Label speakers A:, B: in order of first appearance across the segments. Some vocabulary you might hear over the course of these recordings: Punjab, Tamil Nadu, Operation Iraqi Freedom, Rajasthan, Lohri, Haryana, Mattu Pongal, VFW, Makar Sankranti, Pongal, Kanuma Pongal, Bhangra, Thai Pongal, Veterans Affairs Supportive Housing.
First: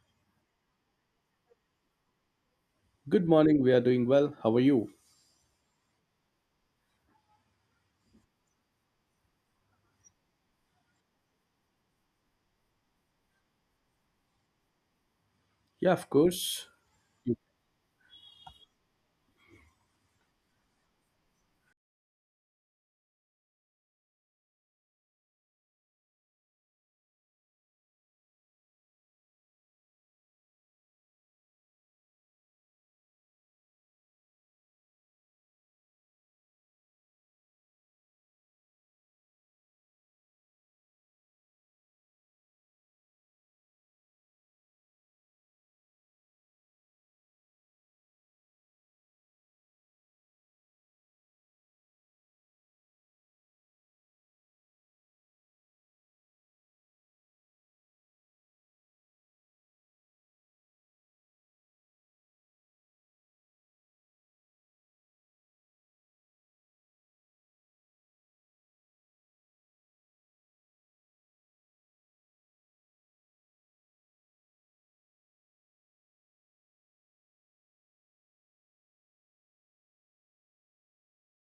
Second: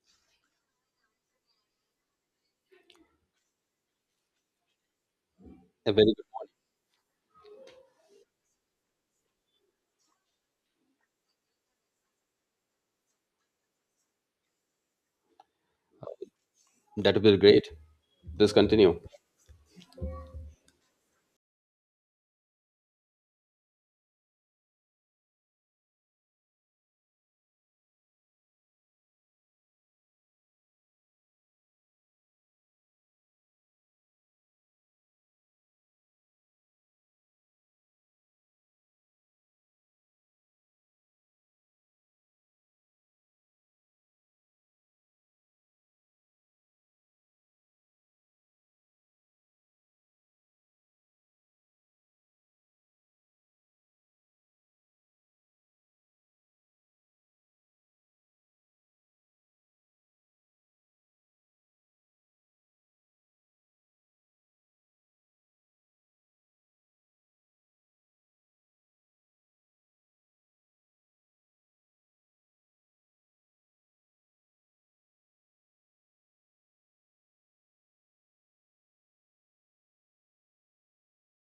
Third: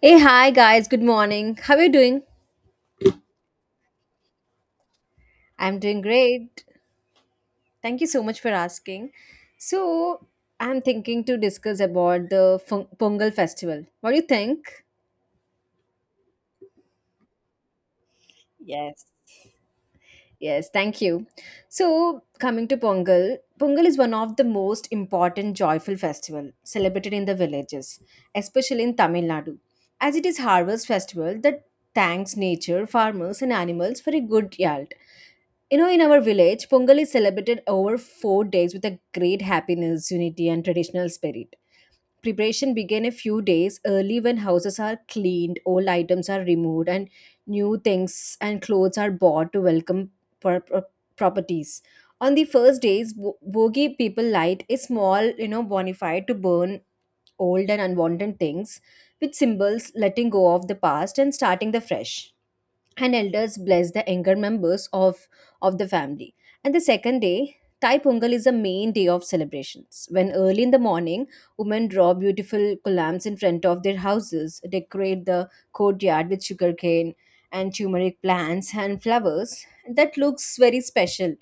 A: Hey, hi guys, good morning. How are you doing?
B: Good morning. We are doing well. How are you?
A: I'm
C: A
A: doing
C: very good point.
A: great. Thank you so much for asking. So, I'm thinking to discuss about the Pongal festival. What do you think?
B: Yeah, of course.
C: That would be great. Please continue.
A: Yes. Yes, thank you. So, coming to Pongal, Pongal is one of the most important joyful festival celebrated in the villages, especially in Tamil Nadu, as it is harvest festival that thanks nature, farmers and animals for a good year. You know, in our village, Pongal is celebrated over 4 days with a great happiness, unity, and traditional spirit. Preparation began a few days early when houses are cleaned, old items are removed, and new things and clothes are bought to welcome pro- pro- properties. On the first days, bogi people light a small, bonfire to burn old and unwanted things, which symbols letting go of the past and starting the fresh and elders bless the younger members of the family. And the second day, Thai Pongal is a main day of celebrations. When early in the morning, women draw beautiful columns in front of their houses, decorate the courtyard with sugarcane and turmeric plants and flowers. That looks very special.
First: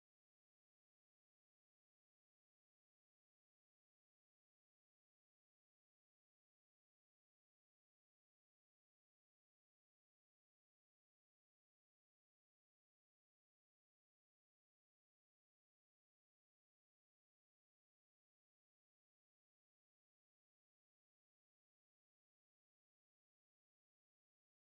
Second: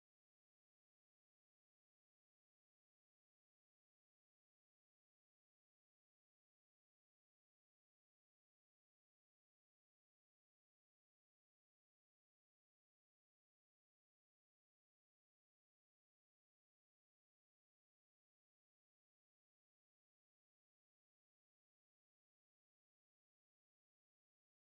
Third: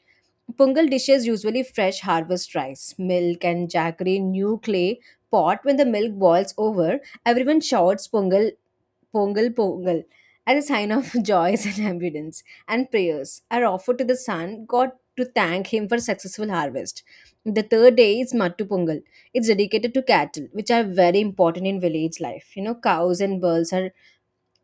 A: Pongal dishes usually fresh harvest rice, milk, and jaggery new clay pot. When the milk boils over, everyone shouts Pongal Pongal Pongal as a sign of joys and abundance, and prayers are offered to the sun god to thank him for successful harvest. The third day is Mattu Pongal. It's dedicated to cattle, which are very important in village life. You know, cows and bulls are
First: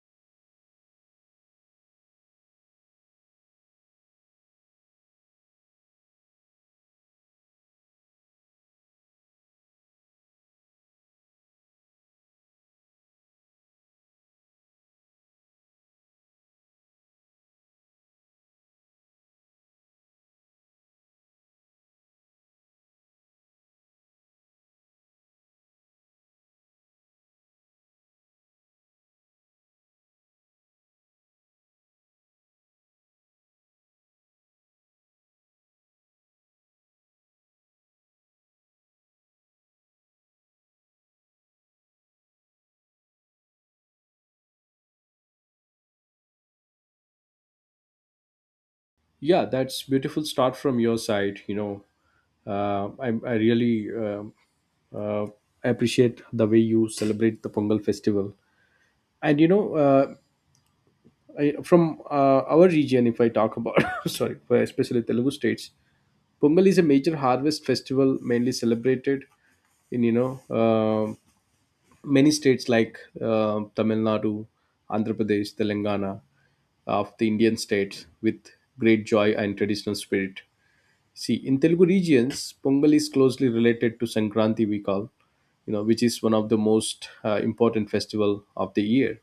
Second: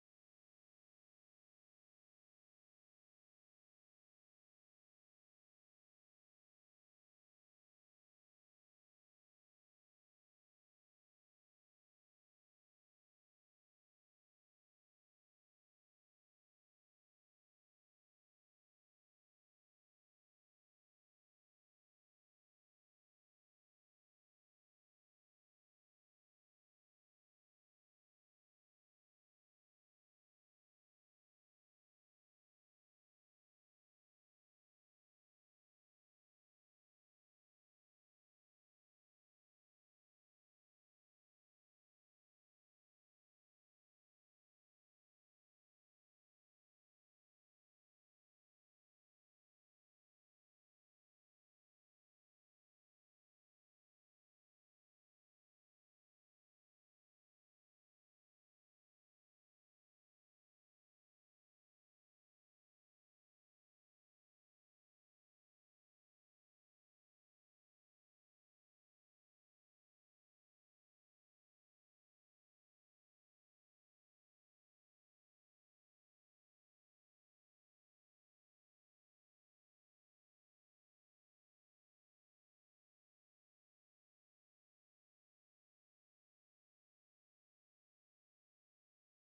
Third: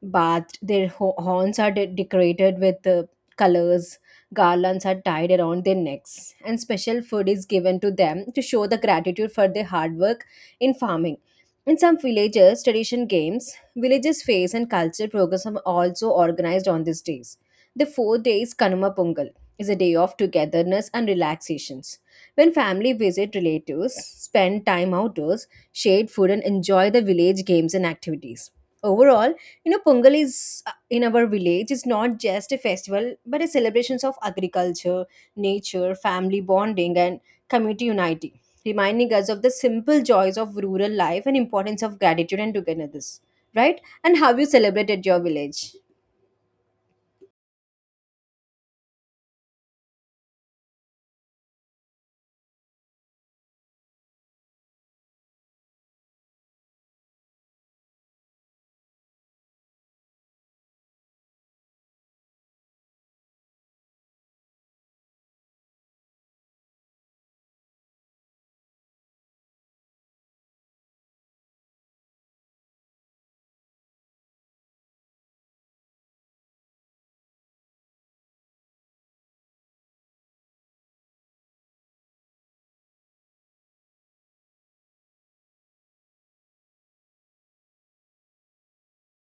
A: bathed. Their horns are decorated with colors, garlands are tied around their necks, and special food is given to them to show the gratitude for their hard work in farming. In some villages, tradition games, villages' face and cultural programs are also organized on these days. The 4 days Kanuma Pongal is a day of togetherness and relaxations. When family visit relatives, spend time outdoors, share food, and enjoy the village games and activities. Overall, you know, Pongal is in our village is not just a festival but a celebration of agriculture, nature, family bonding, and community unity, reminding us of the simple joys of rural life and importance of gratitude and togetherness. Right? And how you celebrate at your village?
B: Yeah, that's beautiful start from your side. I really uh, appreciate the way you celebrate the Pongal festival. And you know, uh, I, from our region, if I talk about, sorry, for especially Telugu states, Pongal is a major harvest festival mainly celebrated in um many states like Tamil Nadu, Andhra Pradesh, Telangana, of the Indian states with great joy and traditional spirit. See, in Telugu regions, Pongal is closely related to Sankranti, we call, you know, which is one of the most important festival of the year.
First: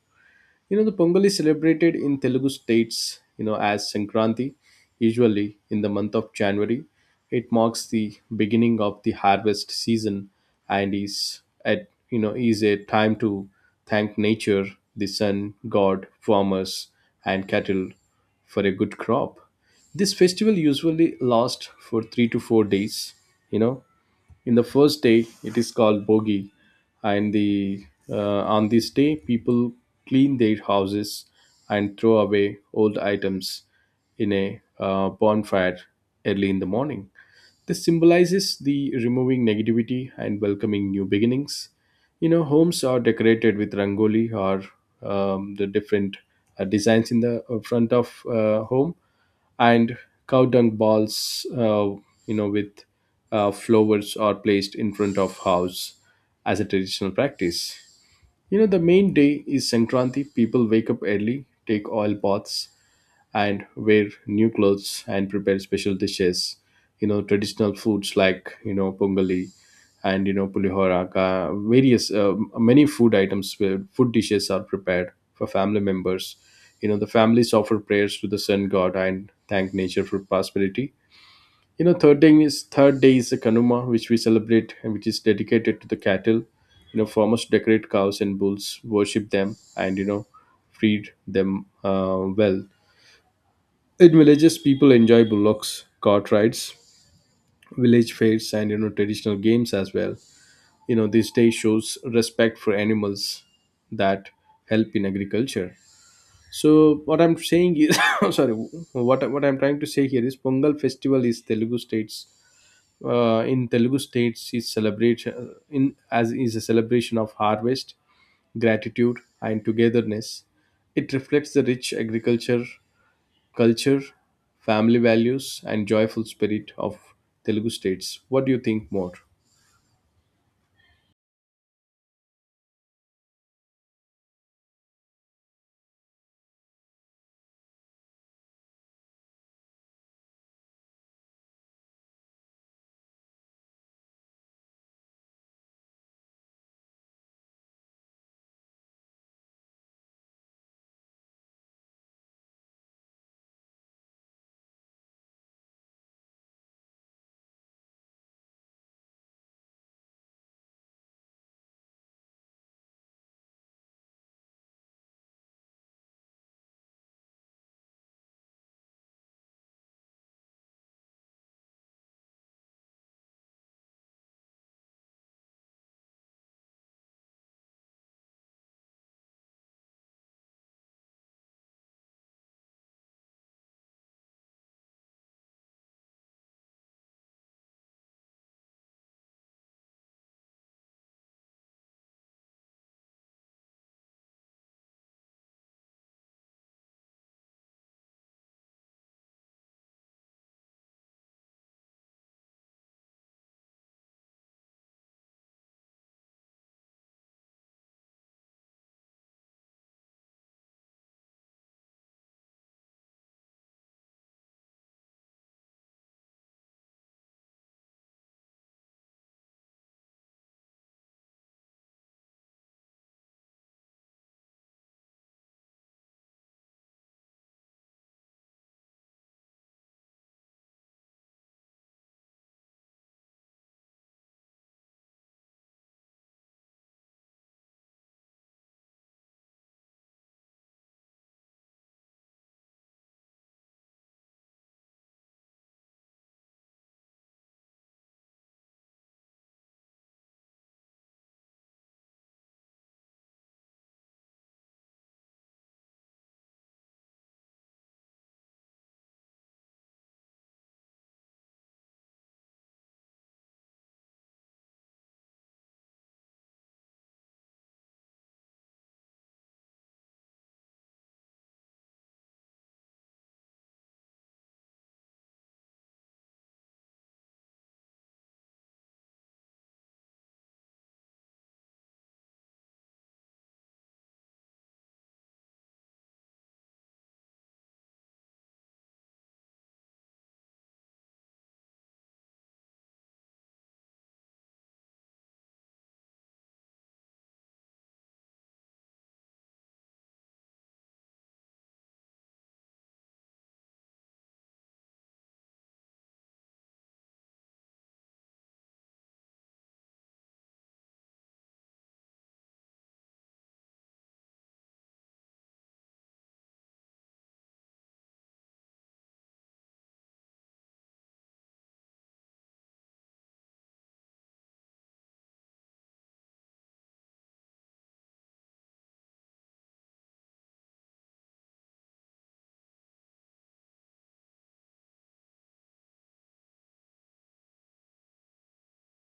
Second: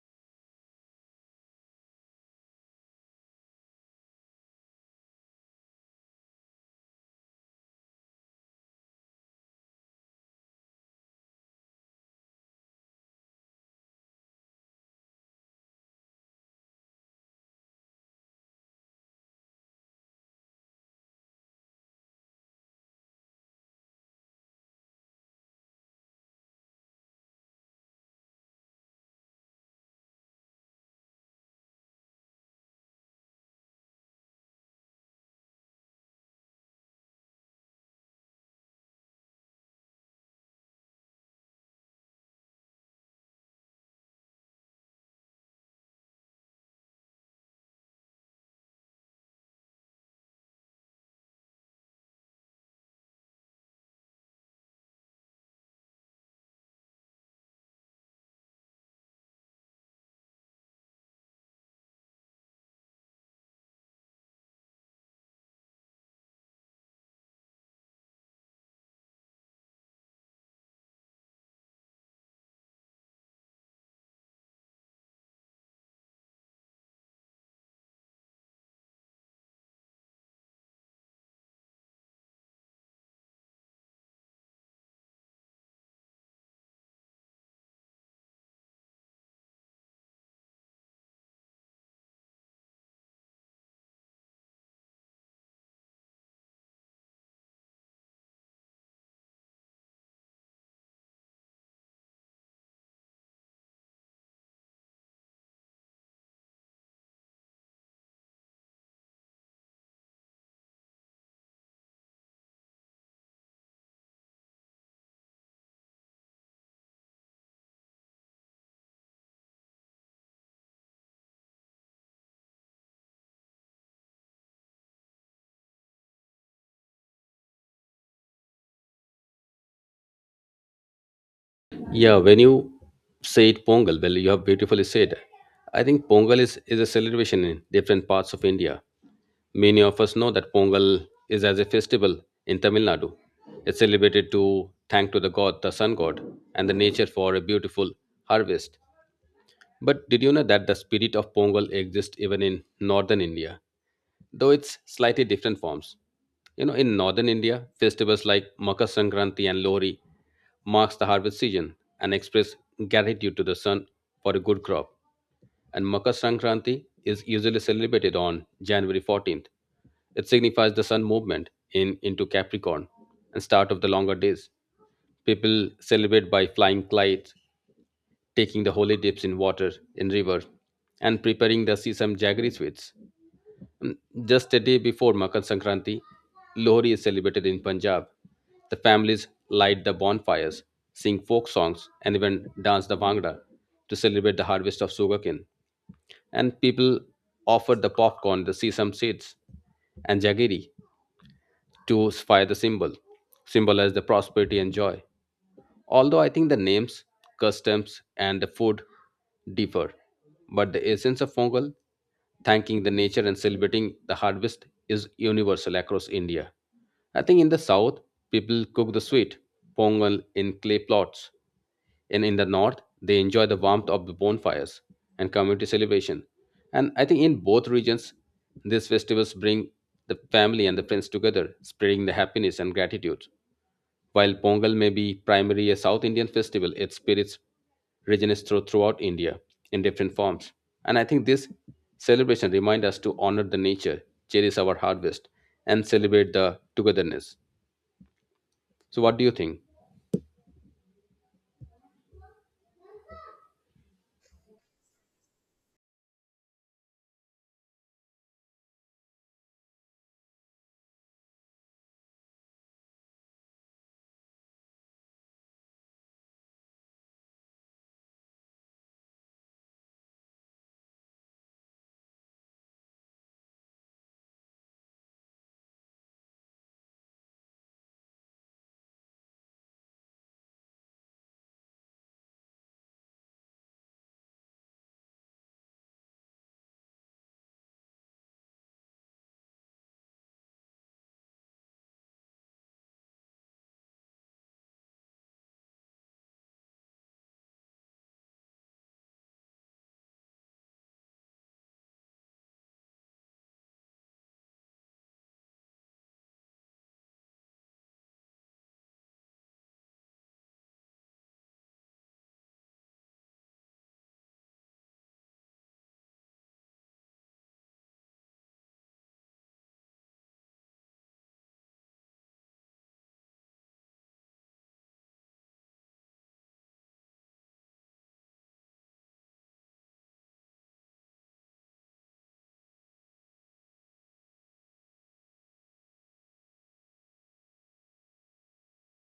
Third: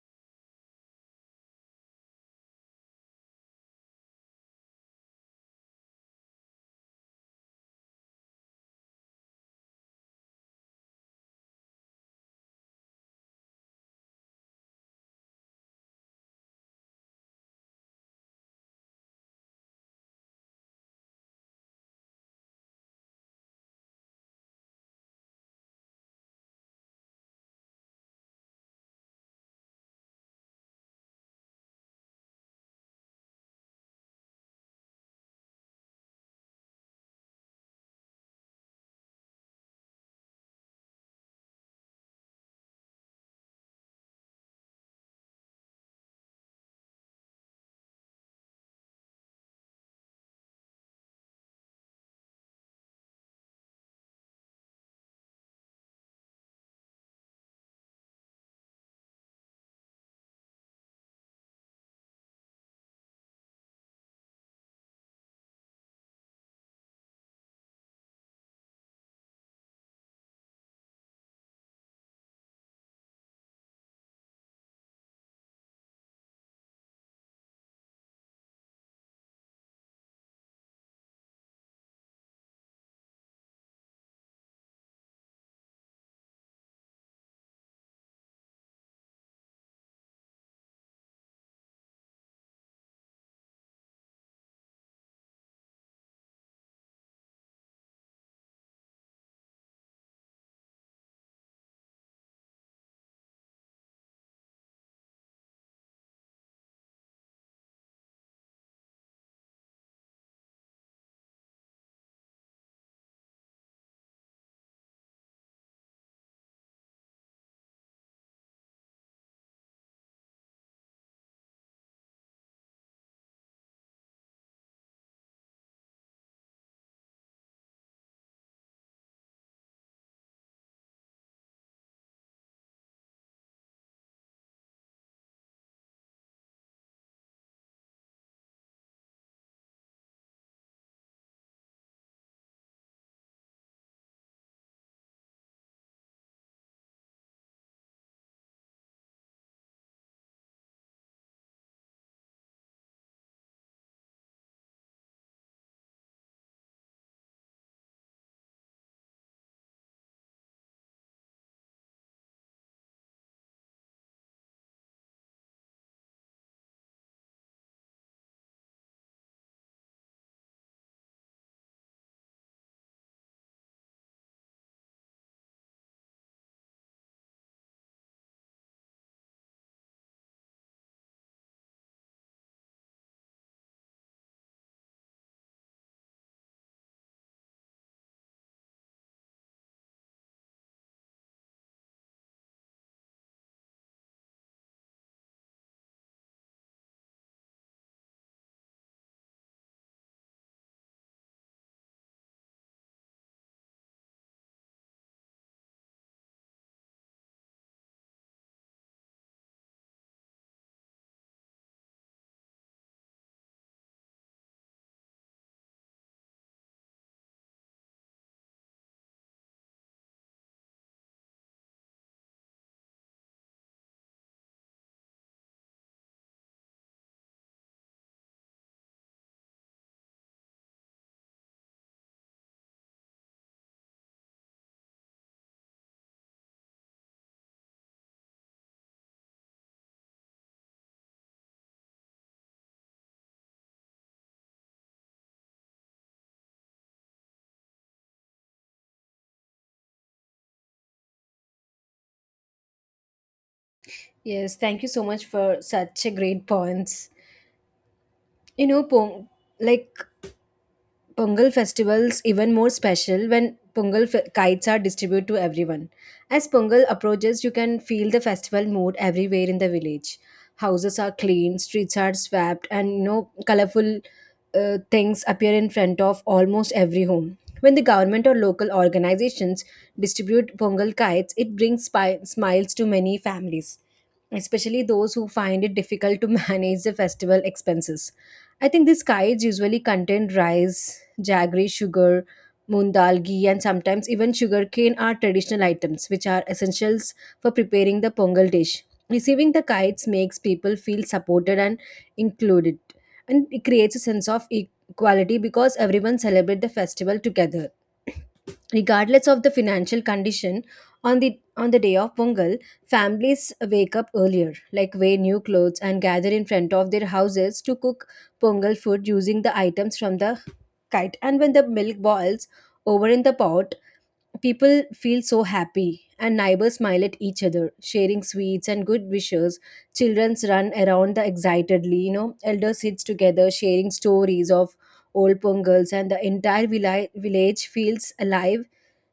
B: You know, the Pongal is celebrated in Telugu states, you know, as Sankranti, usually in the month of January. It marks the beginning of the harvest season and is at you know is a time to thank nature, the sun, God, farmers, and cattle for a good crop. This festival usually lasts for 3 to 4 days, you know, in the first day it is called bogi and the on this day people clean their houses and throw away old items in a bonfire early in the morning. This symbolizes the removing negativity and welcoming new beginnings. You know, homes are decorated with rangoli or the different designs in the front of home, and cow dung balls you know with flowers are placed in front of house as a traditional practice. You know, the main day is sankranti, people wake up early, take oil baths and wear new clothes and prepare special dishes. You know, traditional foods like you know pongali and you know pulihora, various many food items where food dishes are prepared for family members. You know, the families offer prayers to the sun god and thank nature for prosperity. You know, third day is the kanuma, which we celebrate and which is dedicated to the cattle. You know, farmers decorate cows and bulls, worship them, and you know feed them well. In villages, people enjoy bullocks, cart rides, village fairs, and you know traditional games as well. You know, this day shows respect for animals that help in agriculture. So what I'm saying is, sorry, what I'm trying to say here is Pongal festival is Telugu states. In Telugu states, is celebrate in as is a celebration of harvest, gratitude, and togetherness. It reflects the rich agriculture culture, family values, and joyful spirit of Telugu states. What do you think more?
C: Yeah, when you say it Pongal, well, you have beautifully said. I think Pongal is a celebration in different parts of India. Many of us know that Pongal is as a festival in Tamil Nadu. It's celebrated to thank to the god, the sun god, and the nature for a beautiful harvest. But did you know that the spirit of Pongal exists even in northern India, though it's slightly different forms? You know, in northern India, festivals like Makar Sankranti and Lori marks the harvest season and express gratitude to the sun for a good crop. And Makar Sankranti is usually celebrated on January 14th. It signifies the sun movement in into Capricorn and start of the longer days. People celebrate by flying kites, taking the holy dips in water in river, and preparing the sesame jaggery sweets. Um, Just a day before Makar Sankranti, Lohri is celebrated in Punjab. The families light the bonfires, sing folk songs, and even dance the Bhangra to celebrate the harvest of sugarcane. And people offer the popcorn, the sesame seeds, and jaggery to fire the symbol, symbolize the prosperity and joy. Although I think the names, customs, and the food differ, but the essence of Pongal, thanking the nature and celebrating the harvest, is universal across India. I think in the south, people cook the sweet Pongal in clay pots, and in the north, they enjoy the warmth of the bonfires and community celebration. And I think in both regions, these festivals bring the family and the friends together, spreading the happiness and gratitude. While Pongal may be primarily a South Indian festival, its spirits resonates throughout India in different forms. And I think this celebration reminds us to honor the nature, cherish our harvest, and celebrate the togetherness. So, what do you think?
A: Yes, thank you so much for such a great points. You know, Pong, like Pongal festivals even more special when kites are distributed to everyone. As Pongal approaches, you can feel the festival mood everywhere in the village. Houses are clean, streets are swept, and you know colorful things appear in front of almost every home. When the government or local organizations distribute Pongal kites, it brings smiles to many families, especially those who find it difficult to manage the festival expenses. I think these kites usually contain rice, jaggery sugar, moong dal, ghee, and sometimes even sugarcane are traditional items which are essentials for preparing the pongal dish. Receiving the kites makes people feel supported and included, and it creates a sense of equality because everyone celebrates the festival together regardless of the financial condition on the day of pongal, families wake up earlier like wear new clothes and gather in front of their houses to cook pongal food using the items from the kite, and when the milk boils over in the pot, people feel so happy, and neighbors smile at each other, sharing sweets and good wishes. Children run around the excitedly, you know, elders sit together, sharing stories of old Pongals, and the entire village feels alive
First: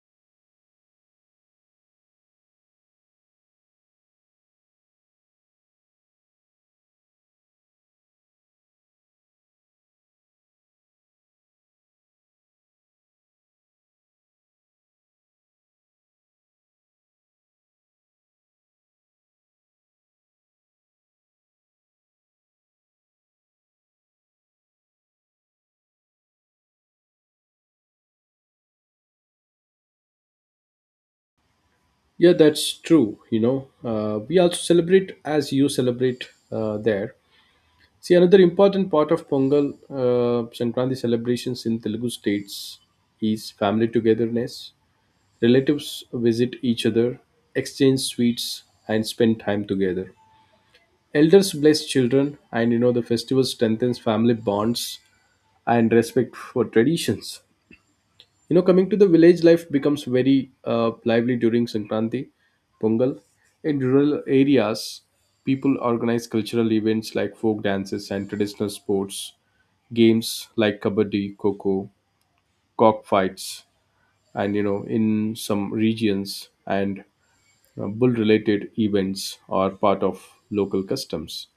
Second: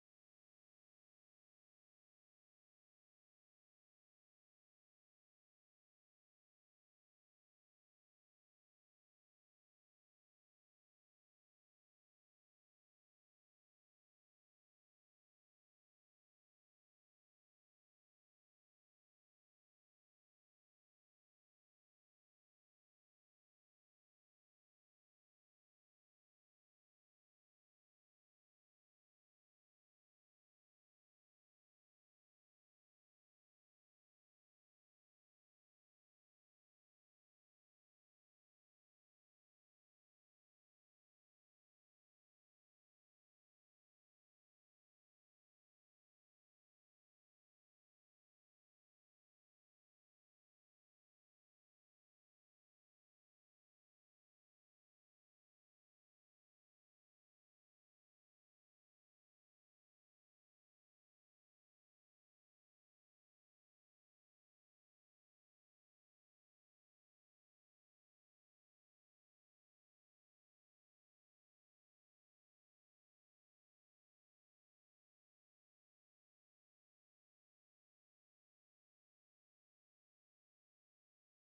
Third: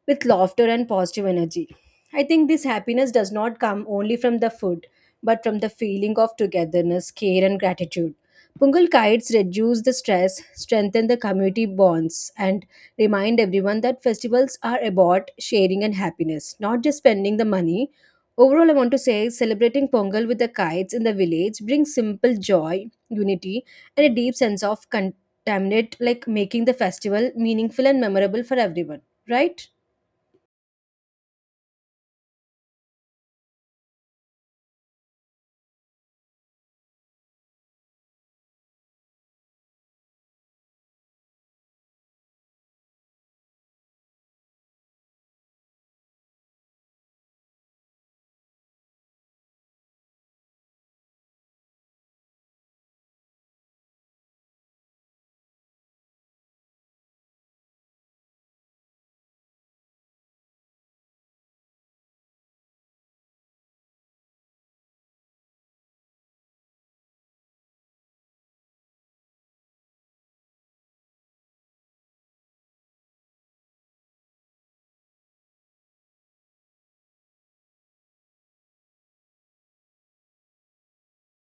A: with laughter and positive energy. I think this happiness does not come only from the food, but from the feeling of togetherness, care, and gratitude. Pungal kites reduce the stress, strengthen the community bonds, and remind everyone that festivals are about sharing and happiness, not just spending the money. Overall, I want to say celebrating Pongal with the kites in the village brings simple joy, unity, and a deep sense of contaminate, like making the festival meaningful and memorable for everyone, right?
B: Yeah, that's true. You know, we also celebrate as you celebrate there. See, another important part of Pongal Sankranti celebrations in Telugu states is family togetherness. Relatives visit each other, exchange sweets, and spend time together. Elders bless children, and you know the festival strengthens family bonds and respect for traditions. You know, coming to the village life becomes very lively during Sankranti, Pongal. In rural areas, people organize cultural events like folk dances and traditional sports, games like kabaddi, coco, cock fights, and you know, in some regions and bull-related events are part of local customs.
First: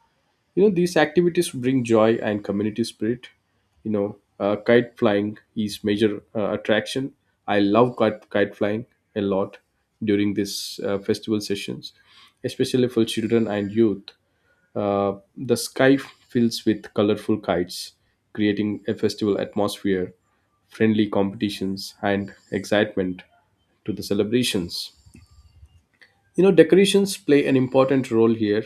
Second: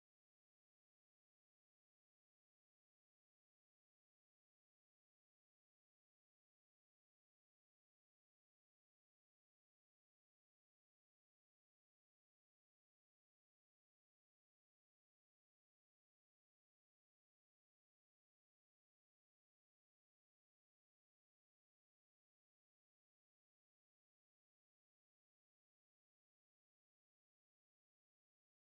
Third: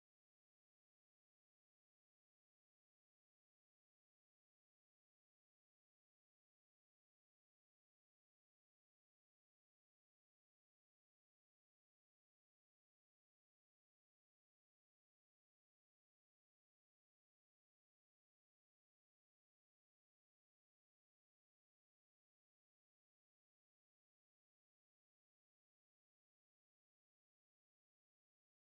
B: You know, these activities bring joy and community spirit. You know, kite flying is major attraction. I love kite flying a lot during these festival sessions, especially for children and youth. The sky fills with colorful kites, creating a festival atmosphere, friendly competitions and excitement to the celebrations. You know, decorations play an important role here.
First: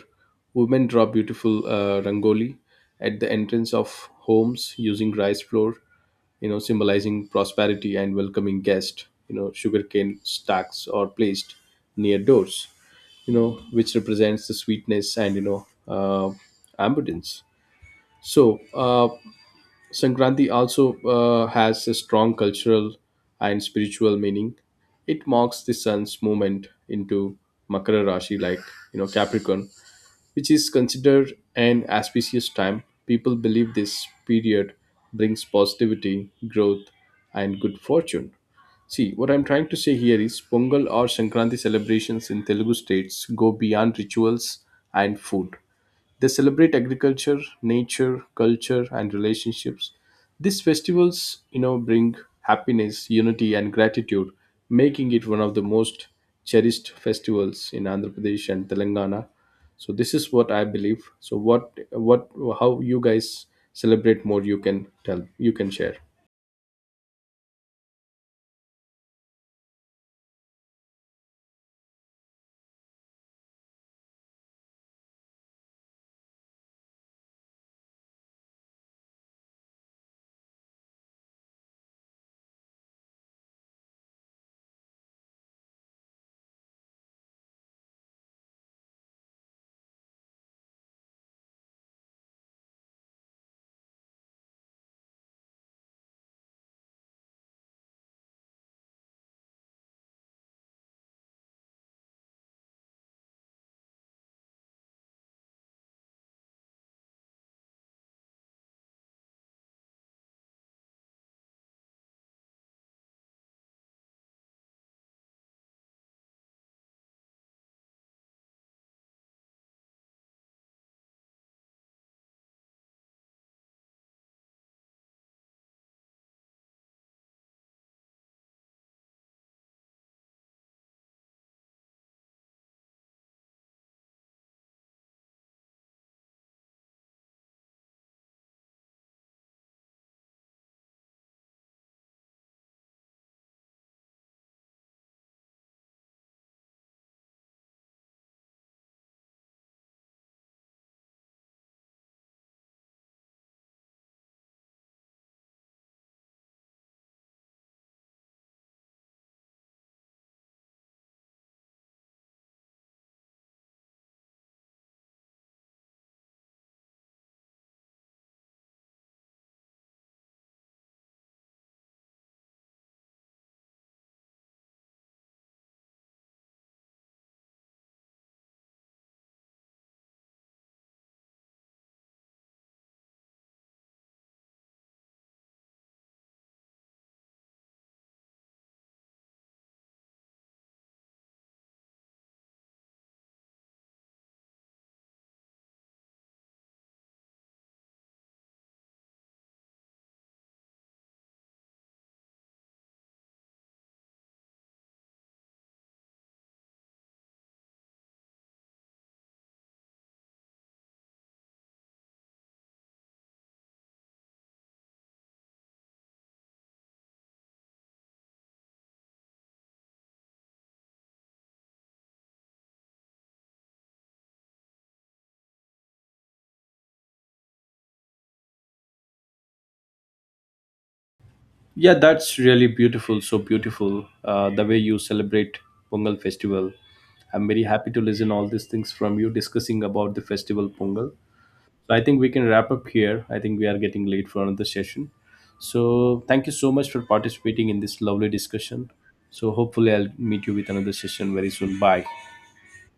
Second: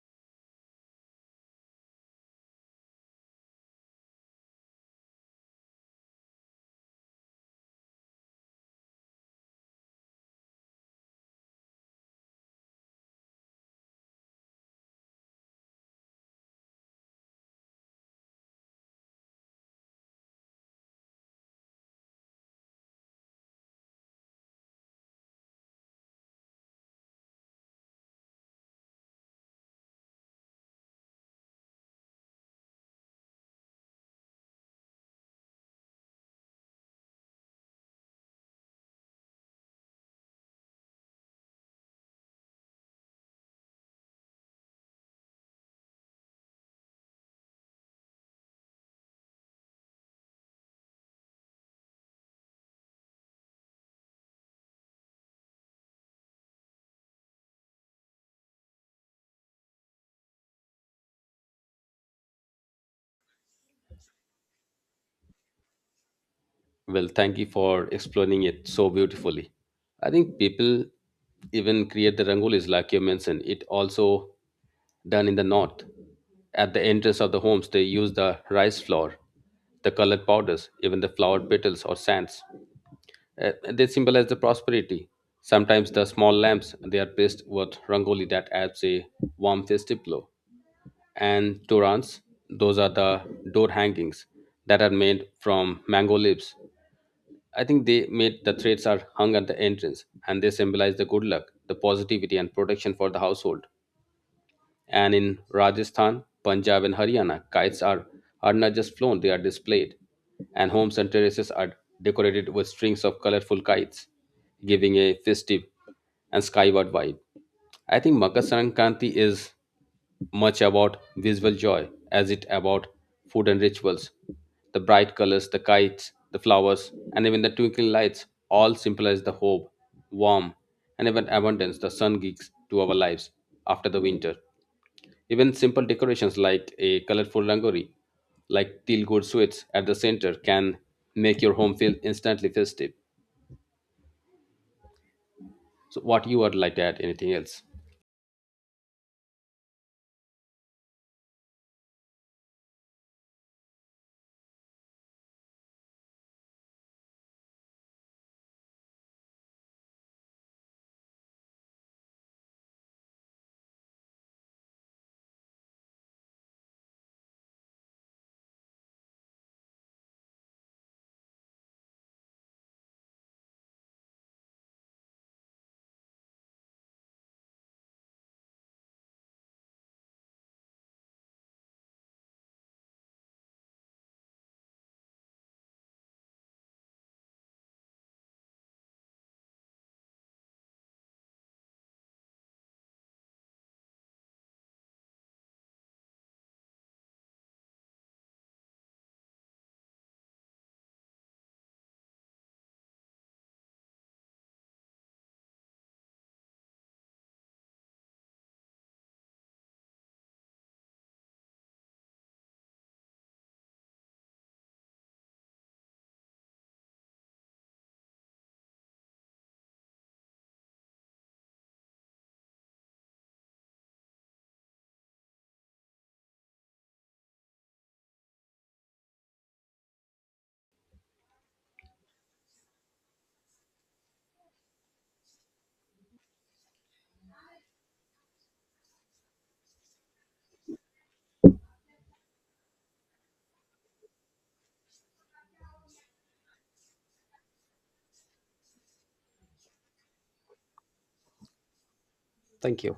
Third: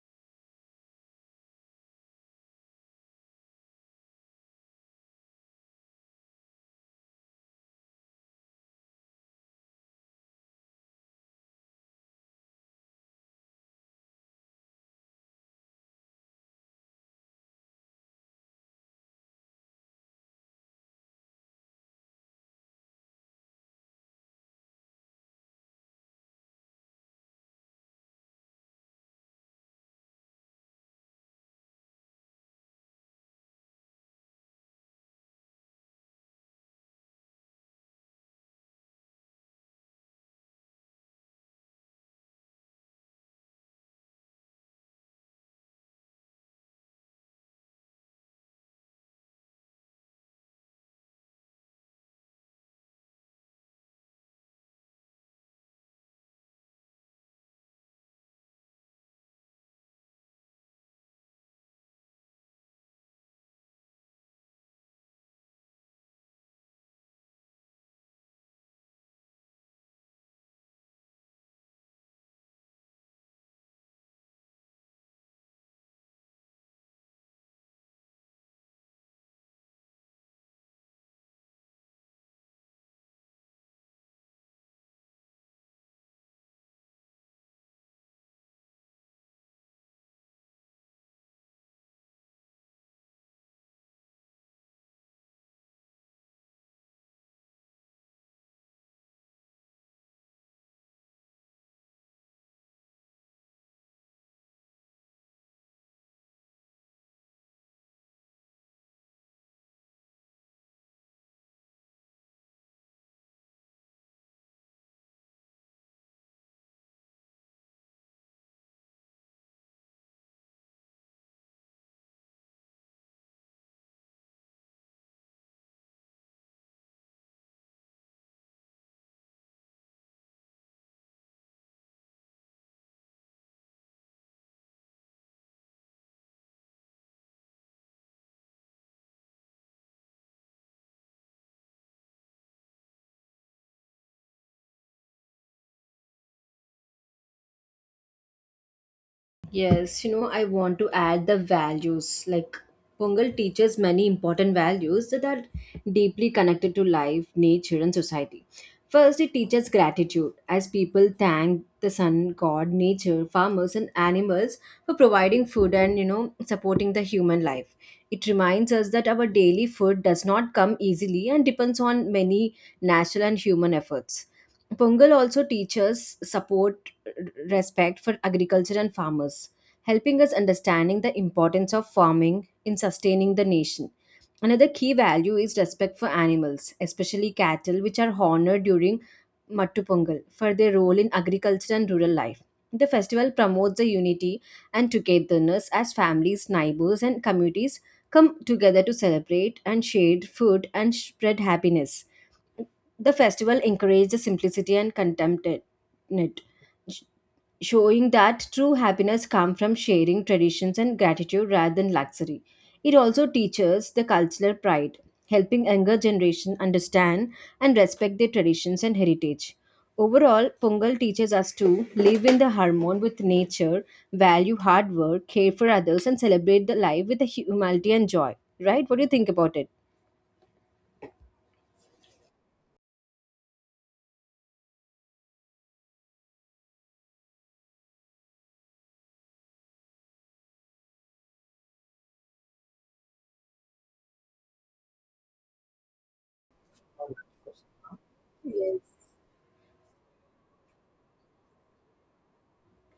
B: Women draw beautiful rangoli at the entrance of homes using rice flour, you know, symbolizing prosperity and welcoming guests. You know, sugarcane stacks are placed near doors, you know, which represents the sweetness and, you know, abundance. So, uh, Sankranti also has a strong cultural and spiritual meaning. It marks the sun's movement into Makara Rashi, like you know Capricorn, which is considered an auspicious time. People believe this period brings positivity, growth, and good fortune. See, what I'm trying to say here is Pongal or Sankranti celebrations in Telugu states go beyond rituals and food. They celebrate agriculture, nature, culture, and relationships. These festivals, you know, bring happiness, unity, and gratitude, making it one of the most cherished festivals in Andhra Pradesh and Telangana. So this is what I believe. So what how you guys celebrate more? You can tell. You can share.
C: Well, thank you for explaining it so beautifully. I think people even create the rangolis, like you mentioned. It also done in the north. At the entrance of the homes, they use the rice flour, the colored powders, even the flowered petals or sands. They symbolize the prosperity. Sometimes the small lamps they are placed with rangoli that adds a warm festive glow. And torans, those are the door hangings that are made from mango leaves. I think they made the threads are hung at the entrance, and they symbolize the good luck, the positivity, and protection for the household. And in Rajasthan, Punjab, and Haryana, kites are not just flown, they are displayed. And homes and terraces are decorated with strings of colorful kites, giving a festive and skyward vibe. I think Makar Sankranti is much about visual joy as it about food and rituals. The bright colors, the kites, the flowers, and even the twinkling lights all symbolize the hope, warmth, and even abundance the sun gives to our lives after the winter. Even simple decorations like a colorful rangori, like teal gold sweets at the center, can make your home feel instantly festive. So, what you would like to add? Anything else?
A: Yes, you know, I want to add the values. Like, Pongal teaches many important values that are deeply connected to life, nature, and society. First, it teaches gratitude, as people thank the sun, God, nature, farmers, and animals for providing food and, you know, supporting the human life. It reminds us that our daily food does not come easily and depends on many natural and human efforts. Pongal also teaches support respect for agriculture and farmers, helping us understanding the importance of farming in sustaining the nation. Another key value is respect for animals, especially cattle, which are honored during Mattu Pongal for their role in agriculture and rural life. The festival promotes the unity and togetherness as families, neighbors, and communities come together to celebrate and share food and spread happiness. The festival encourages simplicity and contentment showing that true happiness comes from sharing traditions and gratitude rather than luxury. It also teaches the cultural pride, helping younger generation understand and respect their traditions and heritage. Overall, Pongal teaches us to live in the harmony with nature, value hard work, care for others, and celebrate the life with the humility and joy. Right? What do you think about it?
B: Yeah, that's really beautiful. So beautiful. The way you celebrate Pongal festival. I'm very happy to listen all these things from you discussing about the festival Pongal. So I think we can wrap up here. I think we are getting late for another session. So thank you so much for participating in this lovely discussion.
A: Yes.
B: So hopefully I'll meet you with another session very soon. Bye.
C: Thank you.